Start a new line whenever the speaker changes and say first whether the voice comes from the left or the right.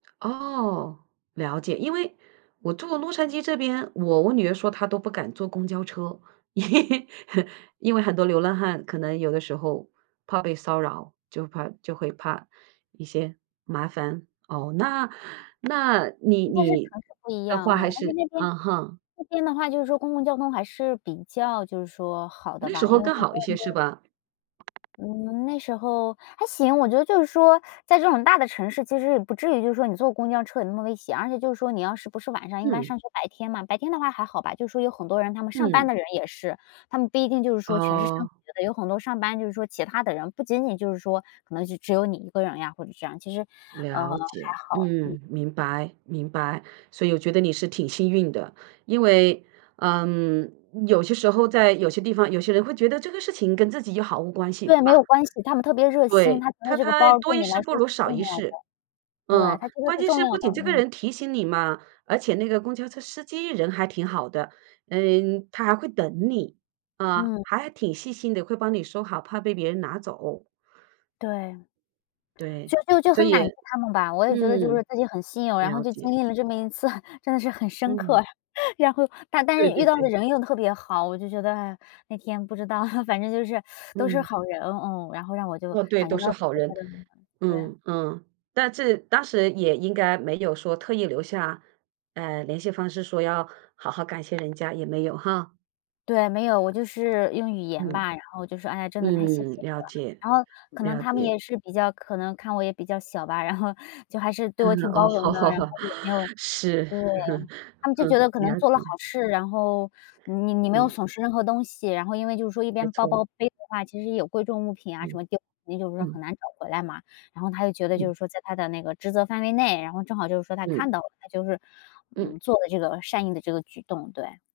right: 哦，了解。因为我住洛杉矶这边，我我女儿说她都不敢坐公交车。因为很多流浪汉可能有的时候，怕被骚扰，就怕就会怕一些麻烦。哦，那那你
left: 应该是
right: 你
left: 城市不一
right: 的
left: 样
right: 话还
left: 哦，而且
right: 是
left: 那边
right: 嗯哼。
left: 那边的话就是说公共交通还是比较就是说，好的
right: 那时
left: 吧，因
right: 候
left: 为
right: 更
left: 好像
right: 好一些，
left: 那
right: 是
left: 边
right: 吧？
left: 嗯，那时候还行。我觉得就是说在这种大的城市，其实也不至于就说你坐公交车有那么危险，而且就说你要是不是晚上，一般
right: 嗯。
left: 上学白天嘛，白天的话还好吧。就说有很多人他们上班
right: 嗯。
left: 的人也是，他们不一定就是说全是上
right: 哦。
left: 学的，有很多上班就是说其他的人，不仅仅就是说可能是只有你一个人呀，或者是这样其实，呃，还
right: 了解，
left: 好，嗯。
right: 嗯，明白明白，所以我觉得你是挺幸运的。因为，嗯，有些时候在有些地方，有些人会觉得这个事情跟自己又毫无关系，
left: 对，
right: 对吧？
left: 没有关系，他们特别热心。
right: 对，
left: 他觉得
right: 他
left: 这个
right: 他
left: 包
right: 多
left: 对
right: 一
left: 你来
right: 事不
left: 说
right: 如
left: 是
right: 少
left: 重
right: 一
left: 要的。
right: 事，
left: 对，
right: 嗯，
left: 他觉得
right: 关
left: 是
right: 键
left: 重
right: 是
left: 要
right: 不
left: 的，
right: 仅这个
left: 嗯。
right: 人提醒你嘛，而且那个公交车司机人还挺好的，呃，他还会等你。啊，
left: 嗯。
right: 还挺细心的，会帮你收好，怕被别人拿走。
left: 对。
right: 对，
left: 就就就
right: 所
left: 很
right: 以
left: 感激他们吧，我也觉得就是
right: 嗯。
left: 自己很幸运，然后
right: 了
left: 就经
right: 解。
left: 历了这么一次，真的是很深刻
right: 嗯。
left: 呀。然后，但但
right: 对
left: 是遇
right: 对
left: 到的
right: 对。
left: 人又特别好，我就觉得，哎，那天不知道 反正就是 都是
right: 嗯。
left: 好人，哦，然后让我就
right: 嗯，对，
left: 感觉
right: 都
left: 到
right: 是
left: 的
right: 好人。
left: 对。
right: 嗯嗯。但这当时也应该没有说特意留下，呃，联系方式说要好好感谢人家，也没有哈。
left: 对，没有，我就是用语言
right: 嗯-
left: 吧，然后就说：“哎呀，真的太谢
right: 嗯，
left: 谢你
right: 了
left: 了”。
right: 解
left: 然后可能
right: 了
left: 他们
right: 解。
left: 也是比较可能看我也比较小吧，然后就还是对
right: 嗯，
left: 我挺
right: 哦，
left: 包
right: 好
left: 容的，
right: 好
left: 然后
right: 好，
left: 也没有
right: 是，
left: 对。他们 就觉
right: 嗯。
left: 得可
right: 了
left: 能做了好
right: 解。
left: 事，然后你你没有
right: 嗯。
left: 损失任何东西。然后因为就是说一
right: 没
left: 边包
right: 错。
left: 包背的话，其实有贵重物品啊，什
right: 嗯。
left: 么就你就是
right: 嗯。
left: 很难找回来嘛。然后他就觉得就
right: 嗯。
left: 是说在他的那个职责范围内，然后正好就是说他
right: 嗯。
left: 看到了，他就是
right: 嗯。
left: 嗯，做的这个善意的这个举动，对。